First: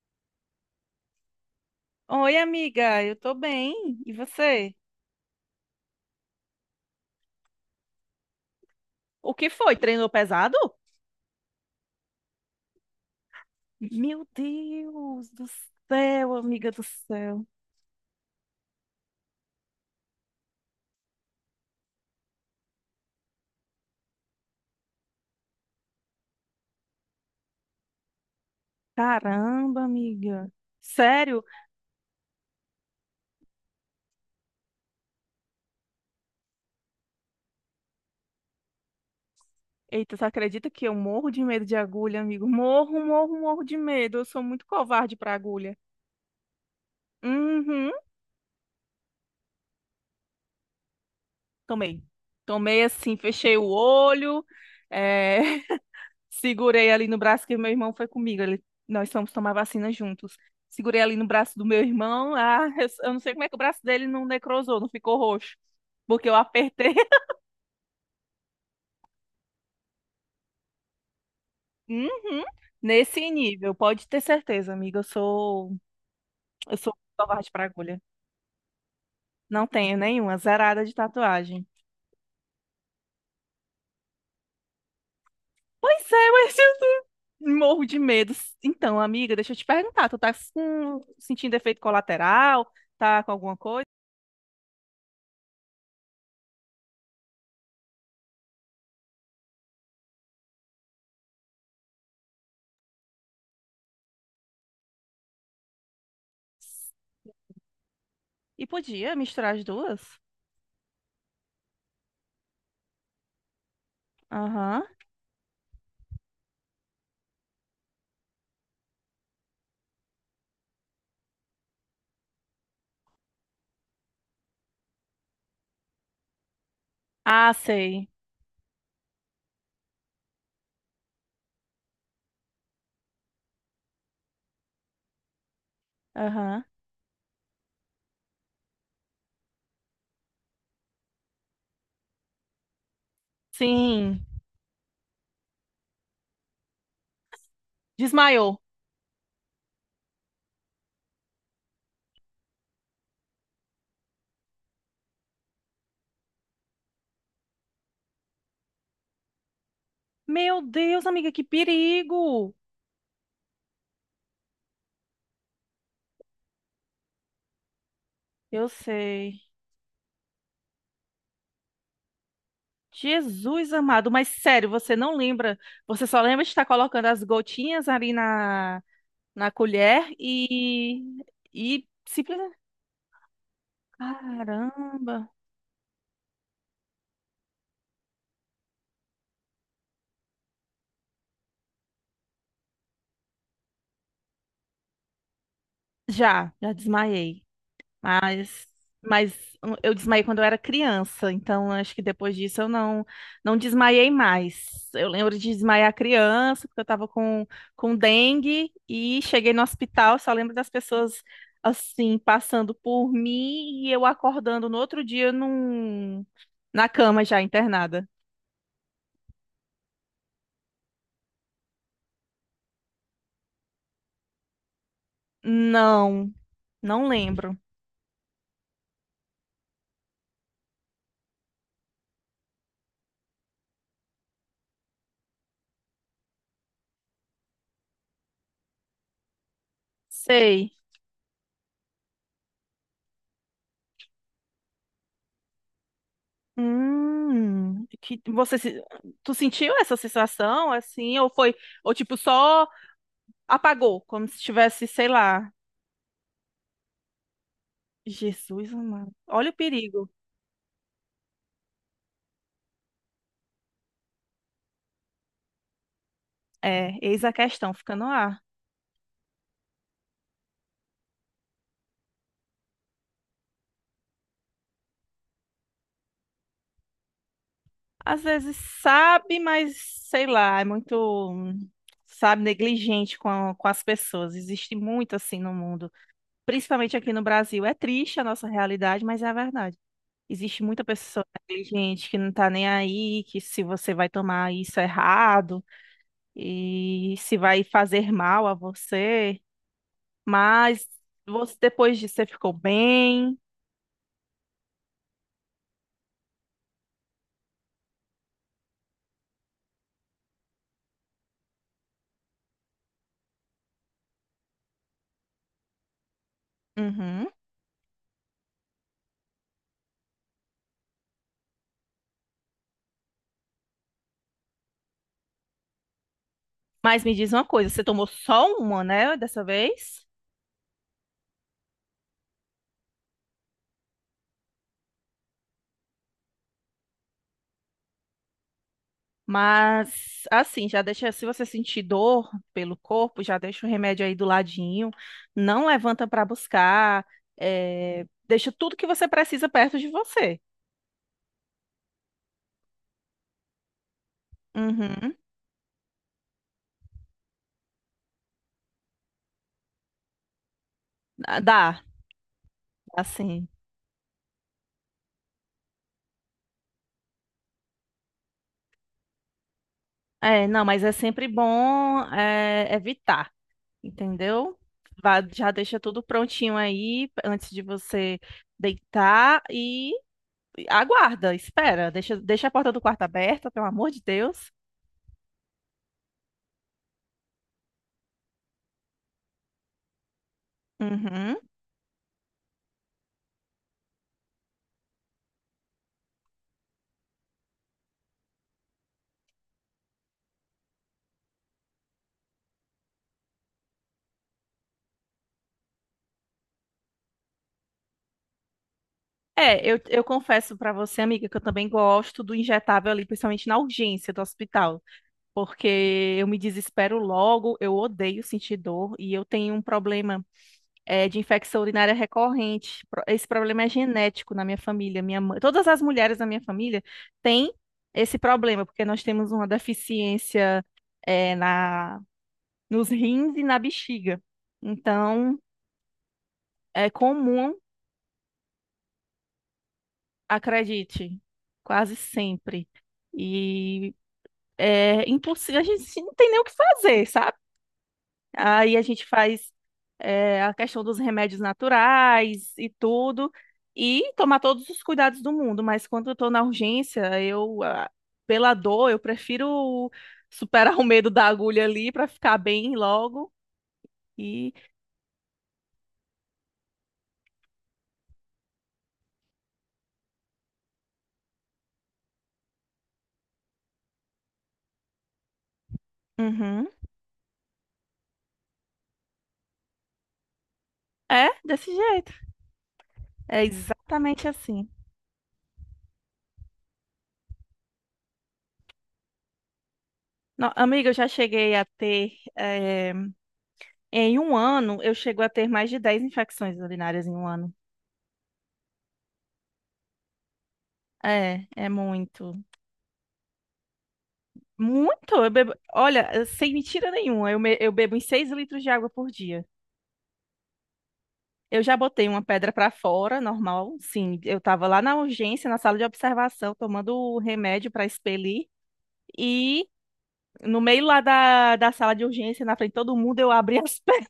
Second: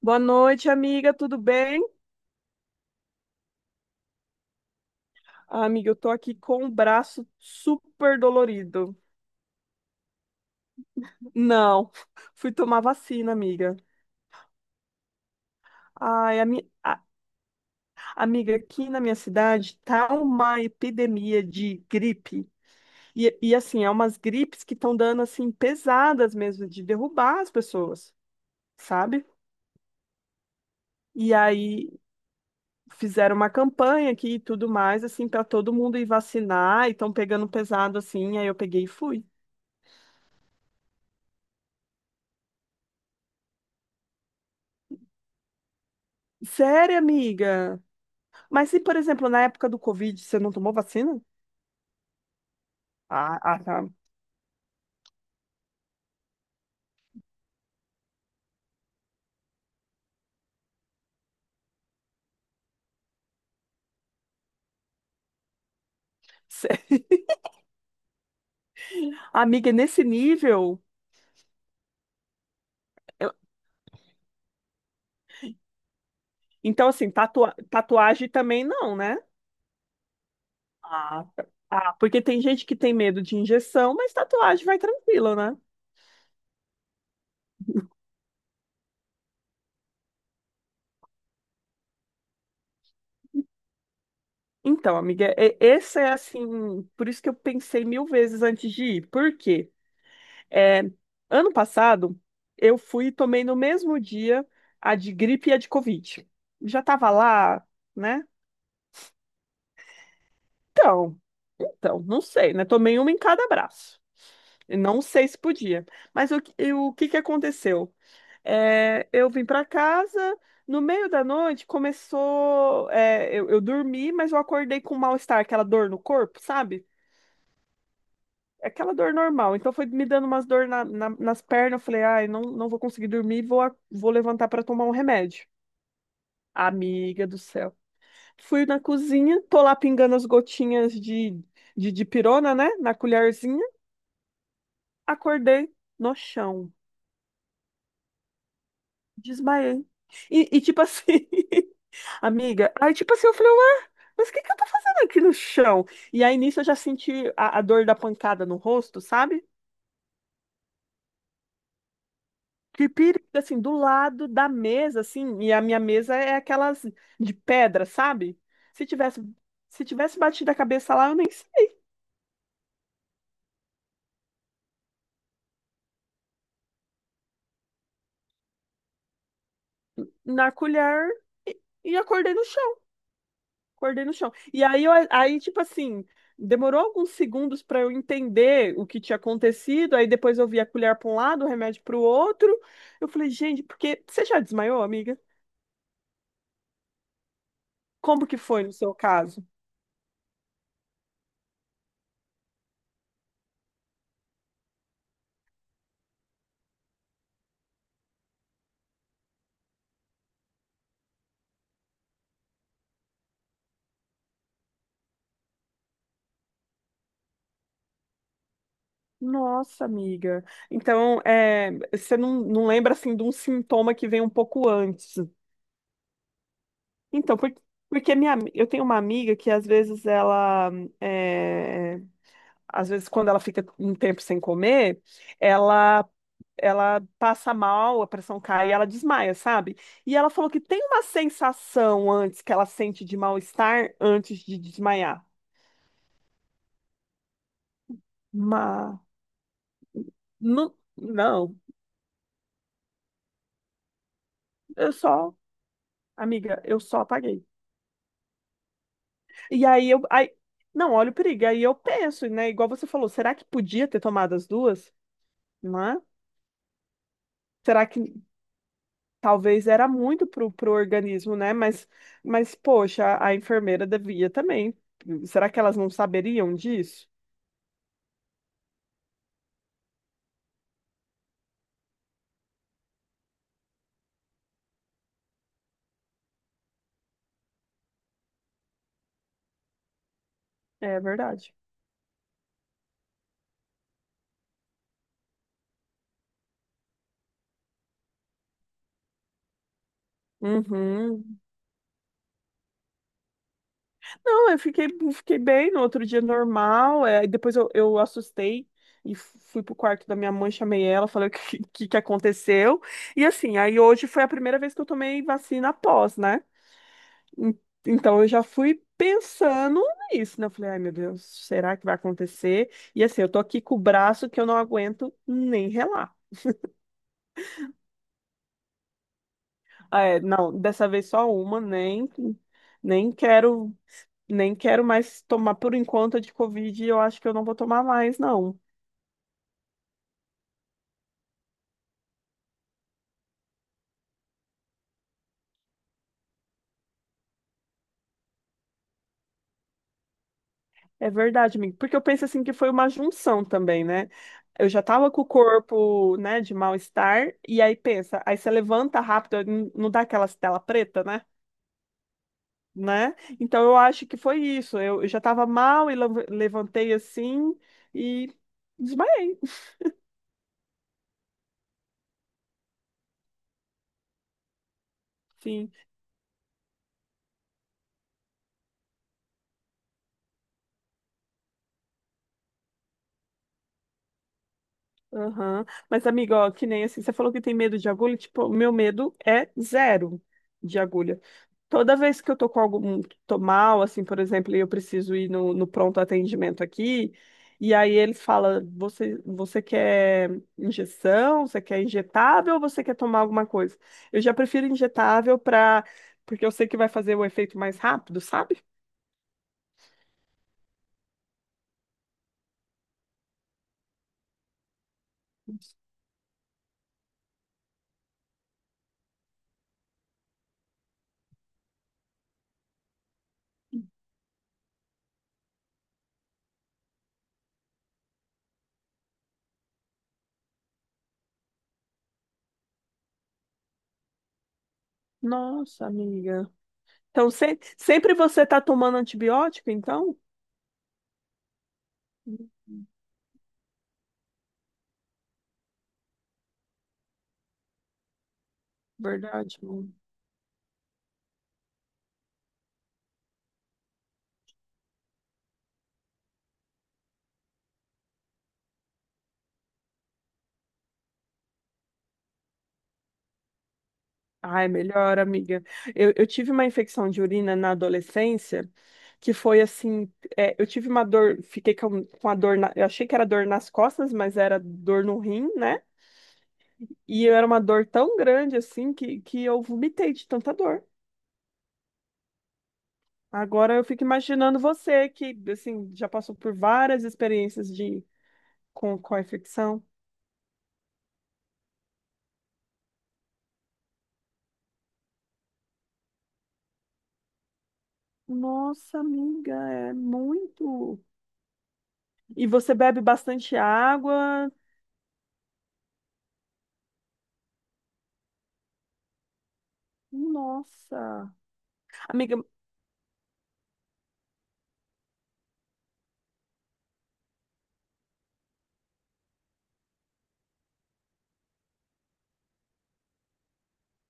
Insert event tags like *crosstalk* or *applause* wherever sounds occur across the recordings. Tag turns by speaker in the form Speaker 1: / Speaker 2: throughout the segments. Speaker 1: Boa noite, amiga, tudo bem?
Speaker 2: Oi, amiga, eu tô bem. E você?
Speaker 1: Ah, amiga, eu tô aqui com o braço super dolorido.
Speaker 2: O que foi? Treinou pesado?
Speaker 1: Não, *laughs* fui tomar vacina, amiga.
Speaker 2: Meu Deus do céu,
Speaker 1: Ai,
Speaker 2: amiga
Speaker 1: ami-
Speaker 2: do
Speaker 1: a-
Speaker 2: céu.
Speaker 1: amiga, aqui na minha cidade tá uma epidemia de gripe. E assim, é umas gripes que estão dando assim pesadas mesmo, de derrubar as pessoas, sabe?
Speaker 2: Caramba, amiga.
Speaker 1: E
Speaker 2: Sério?
Speaker 1: aí fizeram uma campanha aqui e tudo mais, assim, para todo mundo ir vacinar e estão pegando pesado assim. Aí eu peguei e fui.
Speaker 2: Eita, você acredita que eu morro de medo de agulha, amigo? Morro, morro, morro de medo. Eu sou muito covarde pra agulha.
Speaker 1: Sério, amiga?
Speaker 2: Uhum.
Speaker 1: Mas se, por exemplo, na época do Covid, você não tomou vacina?
Speaker 2: Tomei. Tomei assim,
Speaker 1: Ah,
Speaker 2: fechei
Speaker 1: ah,
Speaker 2: o
Speaker 1: tá.
Speaker 2: olho. É... Segurei ali no braço que meu irmão foi comigo. Nós fomos tomar vacina juntos. Segurei ali no braço do meu irmão. Ah, eu não sei como é que o braço dele não necrosou, não ficou roxo. Porque eu apertei.
Speaker 1: Cê-
Speaker 2: *laughs*
Speaker 1: Amiga, é nesse nível.
Speaker 2: Uhum. Nesse
Speaker 1: eu-
Speaker 2: nível, pode ter certeza, amiga. Eu sou, eu
Speaker 1: Então,
Speaker 2: sou
Speaker 1: assim,
Speaker 2: covarde para agulha.
Speaker 1: tatuagem também não, né?
Speaker 2: Não tenho nenhuma, zerada de
Speaker 1: Ah, tá.
Speaker 2: tatuagem.
Speaker 1: Ah, porque tem gente que tem medo de injeção, mas tatuagem vai tranquilo, né?
Speaker 2: Pois é, mas eu morro de medo. Então, amiga, deixa eu te perguntar, tu tá sentindo efeito colateral? Tá com alguma coisa?
Speaker 1: Então, amiga, esse é assim. Por isso que eu pensei mil vezes antes de ir. Por quê? É, ano passado, eu fui e tomei no mesmo dia a de gripe e a de Covid. Já tava lá, né?
Speaker 2: E podia misturar as duas?
Speaker 1: Então, então, não sei, né? Tomei uma em cada braço. E
Speaker 2: Aham.
Speaker 1: não sei se podia. Mas o que que aconteceu? Eu vim para casa, no meio da noite começou. Eu dormi, mas eu acordei com mal-estar, aquela dor no corpo, sabe?
Speaker 2: Ah, sei.
Speaker 1: É, aquela dor normal. Então foi me dando umas dor nas pernas. Eu falei, ai, não, não vou conseguir dormir, vou levantar para tomar um remédio.
Speaker 2: Aham.
Speaker 1: Amiga do céu. Fui na cozinha, tô lá pingando as gotinhas de dipirona, né? Na colherzinha.
Speaker 2: Sim.
Speaker 1: Acordei no chão.
Speaker 2: Desmaiou.
Speaker 1: Desmaiei. Tipo assim, *laughs* amiga, aí tipo assim, eu falei, ué, mas o que que eu tô fazendo aqui no chão? E aí nisso eu já senti a dor da pancada no rosto, sabe?
Speaker 2: Meu Deus, amiga, que perigo!
Speaker 1: Que perigo, assim, do lado da mesa, assim, e a minha mesa é aquelas de pedra, sabe?
Speaker 2: Eu
Speaker 1: Se tivesse,
Speaker 2: sei.
Speaker 1: se tivesse batido a cabeça lá, eu nem sei.
Speaker 2: Jesus amado, mas sério, você não lembra? Você só lembra de estar colocando as gotinhas ali na colher
Speaker 1: Na
Speaker 2: e.
Speaker 1: colher
Speaker 2: E
Speaker 1: e acordei no...
Speaker 2: simplesmente.
Speaker 1: Acordei no chão. E aí,
Speaker 2: Caramba!
Speaker 1: aí tipo assim, demorou alguns segundos para eu entender o que tinha acontecido. Aí depois eu vi a colher para um lado, o remédio para o outro. Eu falei, gente, porque você já desmaiou, amiga?
Speaker 2: Já, já desmaiei.
Speaker 1: Como que foi
Speaker 2: Mas,
Speaker 1: no seu
Speaker 2: mas
Speaker 1: caso?
Speaker 2: eu desmaiei quando eu era criança, então acho que depois disso eu não não desmaiei mais. Eu lembro de desmaiar criança, porque eu estava com dengue e cheguei no hospital, só lembro das pessoas assim passando por mim e eu acordando no outro dia na cama já internada.
Speaker 1: Nossa, amiga. Então, é, você não, não lembra assim de um sintoma que vem um pouco antes.
Speaker 2: Não, não
Speaker 1: Então,
Speaker 2: lembro.
Speaker 1: porque minha, eu tenho uma amiga que às vezes ela, é, às vezes quando ela fica um tempo sem comer, ela ela passa mal, a pressão cai e ela desmaia, sabe? E ela falou que
Speaker 2: Sei.
Speaker 1: tem uma sensação antes que ela sente de mal-estar antes de desmaiar.
Speaker 2: Que você se-
Speaker 1: Mas
Speaker 2: tu sentiu essa sensação
Speaker 1: não,
Speaker 2: assim ou foi
Speaker 1: não,
Speaker 2: ou tipo só apagou, como se tivesse,
Speaker 1: eu
Speaker 2: sei
Speaker 1: só,
Speaker 2: lá.
Speaker 1: amiga, eu só apaguei.
Speaker 2: Jesus amado. Olha o
Speaker 1: E aí eu,
Speaker 2: perigo.
Speaker 1: aí, não, olha o perigo. Aí eu penso, né? Igual você falou, será que podia ter tomado as duas? Não é?
Speaker 2: É, eis a questão,
Speaker 1: Será
Speaker 2: fica no
Speaker 1: que
Speaker 2: ar.
Speaker 1: talvez era muito pro organismo, né? Mas poxa, a enfermeira devia também. Será que elas não saberiam disso?
Speaker 2: Às vezes sabe, mas sei lá, é muito, hum, sabe, negligente com as pessoas. Existe muito assim no mundo, principalmente aqui no Brasil. É triste a nossa realidade, mas é a verdade. Existe muita
Speaker 1: É
Speaker 2: pessoa
Speaker 1: verdade.
Speaker 2: negligente que não tá nem aí, que se você vai tomar isso errado e se vai fazer mal a você. Mas
Speaker 1: Uhum.
Speaker 2: você, depois disso, você ficou bem.
Speaker 1: Não, eu fiquei, fiquei bem no outro dia normal. É, eu assustei e fui pro quarto da minha mãe, chamei ela, falei o que, *laughs* que aconteceu. E assim, aí hoje foi a primeira vez que eu tomei vacina após, né?
Speaker 2: Uhum.
Speaker 1: En- Então eu já fui pensando nisso, né? Eu falei, ai meu Deus, será que vai acontecer? E assim, eu tô aqui com o braço que eu não aguento nem relar.
Speaker 2: Mas me diz uma coisa, você tomou só uma, né, dessa
Speaker 1: Ah,
Speaker 2: vez?
Speaker 1: é, não, dessa vez só uma, nem quero. Nem quero mais tomar por enquanto a de Covid, e eu acho que eu não vou tomar mais, não.
Speaker 2: Mas assim, já deixa, se você sentir dor pelo corpo, já deixa o remédio aí do ladinho, não levanta para buscar, deixa tudo que você precisa perto de você.
Speaker 1: É verdade, amigo. Porque eu penso assim que foi uma junção também, né? Eu já tava
Speaker 2: Uhum.
Speaker 1: com o corpo, né, de mal-estar, e aí pensa, aí você levanta rápido, não dá aquela tela preta, né?
Speaker 2: Ah, dá,
Speaker 1: Né?
Speaker 2: assim.
Speaker 1: Então eu acho que foi isso. Eu já tava mal e levantei assim e desmaiei.
Speaker 2: É, não, mas é sempre bom evitar. Entendeu? Já
Speaker 1: Sim.
Speaker 2: deixa tudo prontinho aí antes de você deitar e aguarda, espera, deixa, a porta do quarto aberta, pelo amor de Deus.
Speaker 1: Aham. Mas, amigo, ó, que nem assim, você falou que tem medo de agulha, tipo, o meu medo é zero de agulha.
Speaker 2: Uhum.
Speaker 1: Toda vez que eu tô com algum, tô mal, assim, por exemplo, e eu preciso ir no pronto atendimento aqui, e aí eles falam, você quer injeção, você quer injetável ou você quer tomar alguma coisa? Eu já prefiro injetável porque eu sei que vai fazer o efeito mais rápido, sabe?
Speaker 2: É, eu confesso pra você, amiga, que eu também gosto do injetável ali, principalmente na urgência do hospital, porque eu me desespero logo, eu odeio sentir dor e eu tenho um problema, de infecção urinária recorrente. Esse problema é genético na minha família. Minha mãe, todas as mulheres da minha família têm esse problema, porque nós temos uma deficiência, é, na, nos rins e na bexiga. Então,
Speaker 1: Nossa, amiga.
Speaker 2: é
Speaker 1: Então,
Speaker 2: comum,
Speaker 1: sempre você tá tomando antibiótico, então?
Speaker 2: acredite, quase
Speaker 1: Hum.
Speaker 2: sempre. E é impossível, a gente não tem nem o que fazer, sabe? Aí a gente faz
Speaker 1: Verdade.
Speaker 2: a questão dos remédios naturais e tudo, e tomar todos os cuidados do mundo. Mas quando eu tô na urgência, pela dor, eu prefiro superar *laughs* o medo da agulha ali para ficar bem logo. E
Speaker 1: Ai, melhor, amiga. Eu tive uma infecção de urina na adolescência que foi assim, é, eu tive uma dor, fiquei com a dor, eu achei que era dor nas costas, mas era dor no rim, né?
Speaker 2: Uhum.
Speaker 1: E era uma dor tão grande assim que eu vomitei de tanta dor.
Speaker 2: É desse jeito. É
Speaker 1: Agora eu fico
Speaker 2: exatamente
Speaker 1: imaginando
Speaker 2: assim.
Speaker 1: você que assim já passou por várias experiências de com a infecção.
Speaker 2: Amiga, eu já cheguei a ter, em um ano, eu chego a ter mais de 10 infecções urinárias em um ano.
Speaker 1: Nossa, amiga, é muito.
Speaker 2: É, é muito.
Speaker 1: E você bebe bastante água.
Speaker 2: Muito? Eu bebo, olha, sem mentira nenhuma, eu bebo uns 6 litros de água por dia.
Speaker 1: Nossa.
Speaker 2: Eu já botei uma
Speaker 1: Amiga.
Speaker 2: pedra pra fora, normal, sim. Eu tava lá na urgência, na sala de observação, tomando o remédio pra expelir. E no meio lá da sala de urgência, na frente de todo mundo, eu abri as *laughs* pernas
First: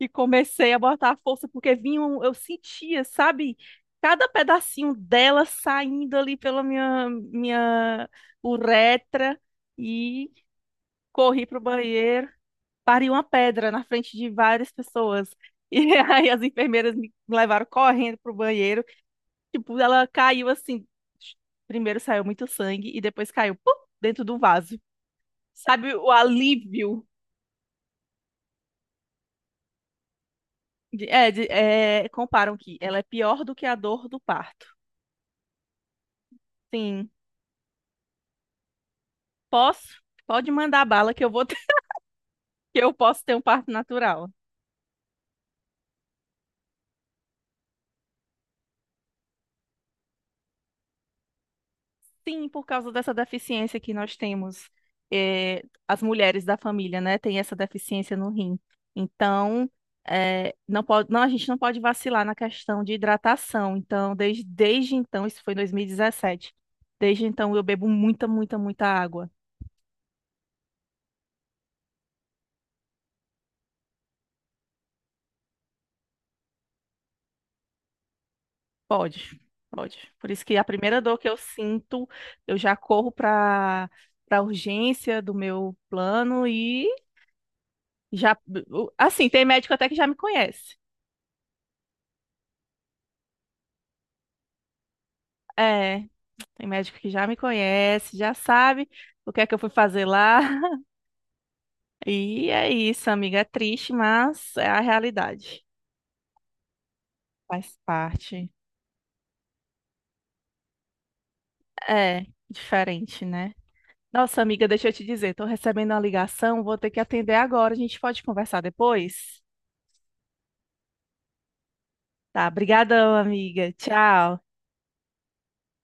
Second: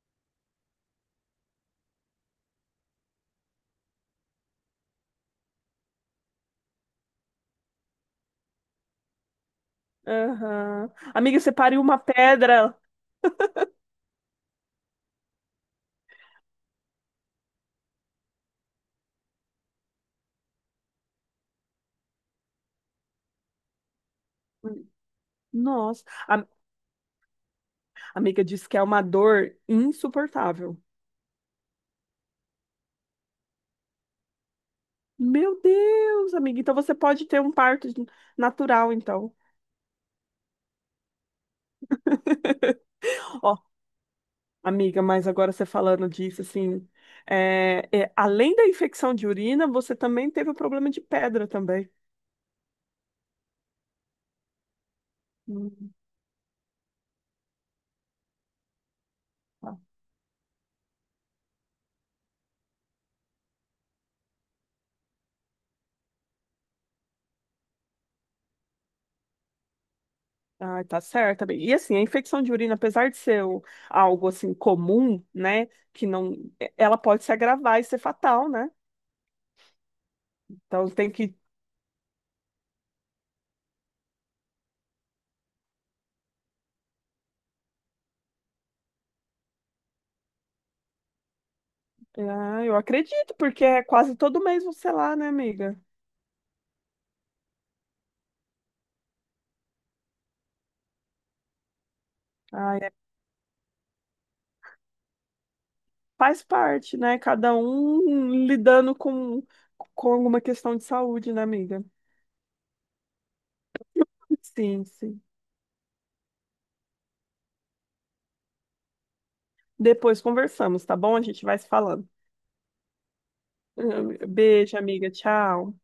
Speaker 2: e comecei a botar a força, porque vinha, eu sentia, sabe, cada pedacinho dela saindo ali pela minha uretra. E
Speaker 1: Aham. Amiga,
Speaker 2: corri
Speaker 1: você
Speaker 2: pro
Speaker 1: pariu uma
Speaker 2: banheiro.
Speaker 1: pedra.
Speaker 2: Pariu uma pedra na frente de várias pessoas. *laughs* E aí as enfermeiras me levaram correndo pro banheiro. Tipo, ela caiu assim. Primeiro saiu muito sangue e depois caiu pum, dentro do vaso. Sabe
Speaker 1: Nossa.
Speaker 2: o
Speaker 1: A
Speaker 2: alívio?
Speaker 1: amiga disse que é uma dor insuportável.
Speaker 2: Comparam que ela é pior do que a dor do parto.
Speaker 1: Meu Deus, amiga. Então você
Speaker 2: Sim,
Speaker 1: pode ter um parto natural, então.
Speaker 2: posso? Pode mandar bala que eu vou ter- *laughs* que eu posso ter um
Speaker 1: *laughs*
Speaker 2: parto
Speaker 1: Ó,
Speaker 2: natural.
Speaker 1: amiga, mas agora você falando disso, assim, além da infecção de urina, você também teve o problema de pedra também.
Speaker 2: Sim, por causa dessa deficiência que nós temos,
Speaker 1: Hum,
Speaker 2: as mulheres da família, né, têm essa deficiência no rim. Então,
Speaker 1: tá.
Speaker 2: não pode, não, a gente não pode vacilar na questão de hidratação. Então, desde então, isso foi em 2017. Desde então, eu bebo muita, muita, muita água.
Speaker 1: Ah, tá certo, bem. E assim, a infecção de urina, apesar de ser algo assim comum, né, que não, é, ela pode se agravar e ser fatal, né?
Speaker 2: Pode, pode. Por isso que a
Speaker 1: Então
Speaker 2: primeira
Speaker 1: tem
Speaker 2: dor que
Speaker 1: que...
Speaker 2: eu sinto, eu já corro para urgência do meu plano e já, assim, tem médico até que já me conhece.
Speaker 1: Ah, eu acredito, porque é quase todo mês você lá, né, amiga?
Speaker 2: É, tem médico que já me conhece, já sabe o que é que eu fui fazer lá. *laughs* E é
Speaker 1: Ah,
Speaker 2: isso, amiga. É triste, mas é a realidade.
Speaker 1: faz parte, né? Cada
Speaker 2: Faz
Speaker 1: um
Speaker 2: parte.
Speaker 1: lidando com alguma questão de saúde, né, amiga?
Speaker 2: É, diferente, né? Nossa, amiga,
Speaker 1: Sim,
Speaker 2: deixa eu te
Speaker 1: sim.
Speaker 2: dizer, tô recebendo uma ligação, vou ter que atender agora. A gente pode conversar depois?
Speaker 1: Depois conversamos, tá bom? A gente vai se falando.
Speaker 2: Tá, brigadão, amiga. Tchau.
Speaker 1: Beijo, amiga. Tchau.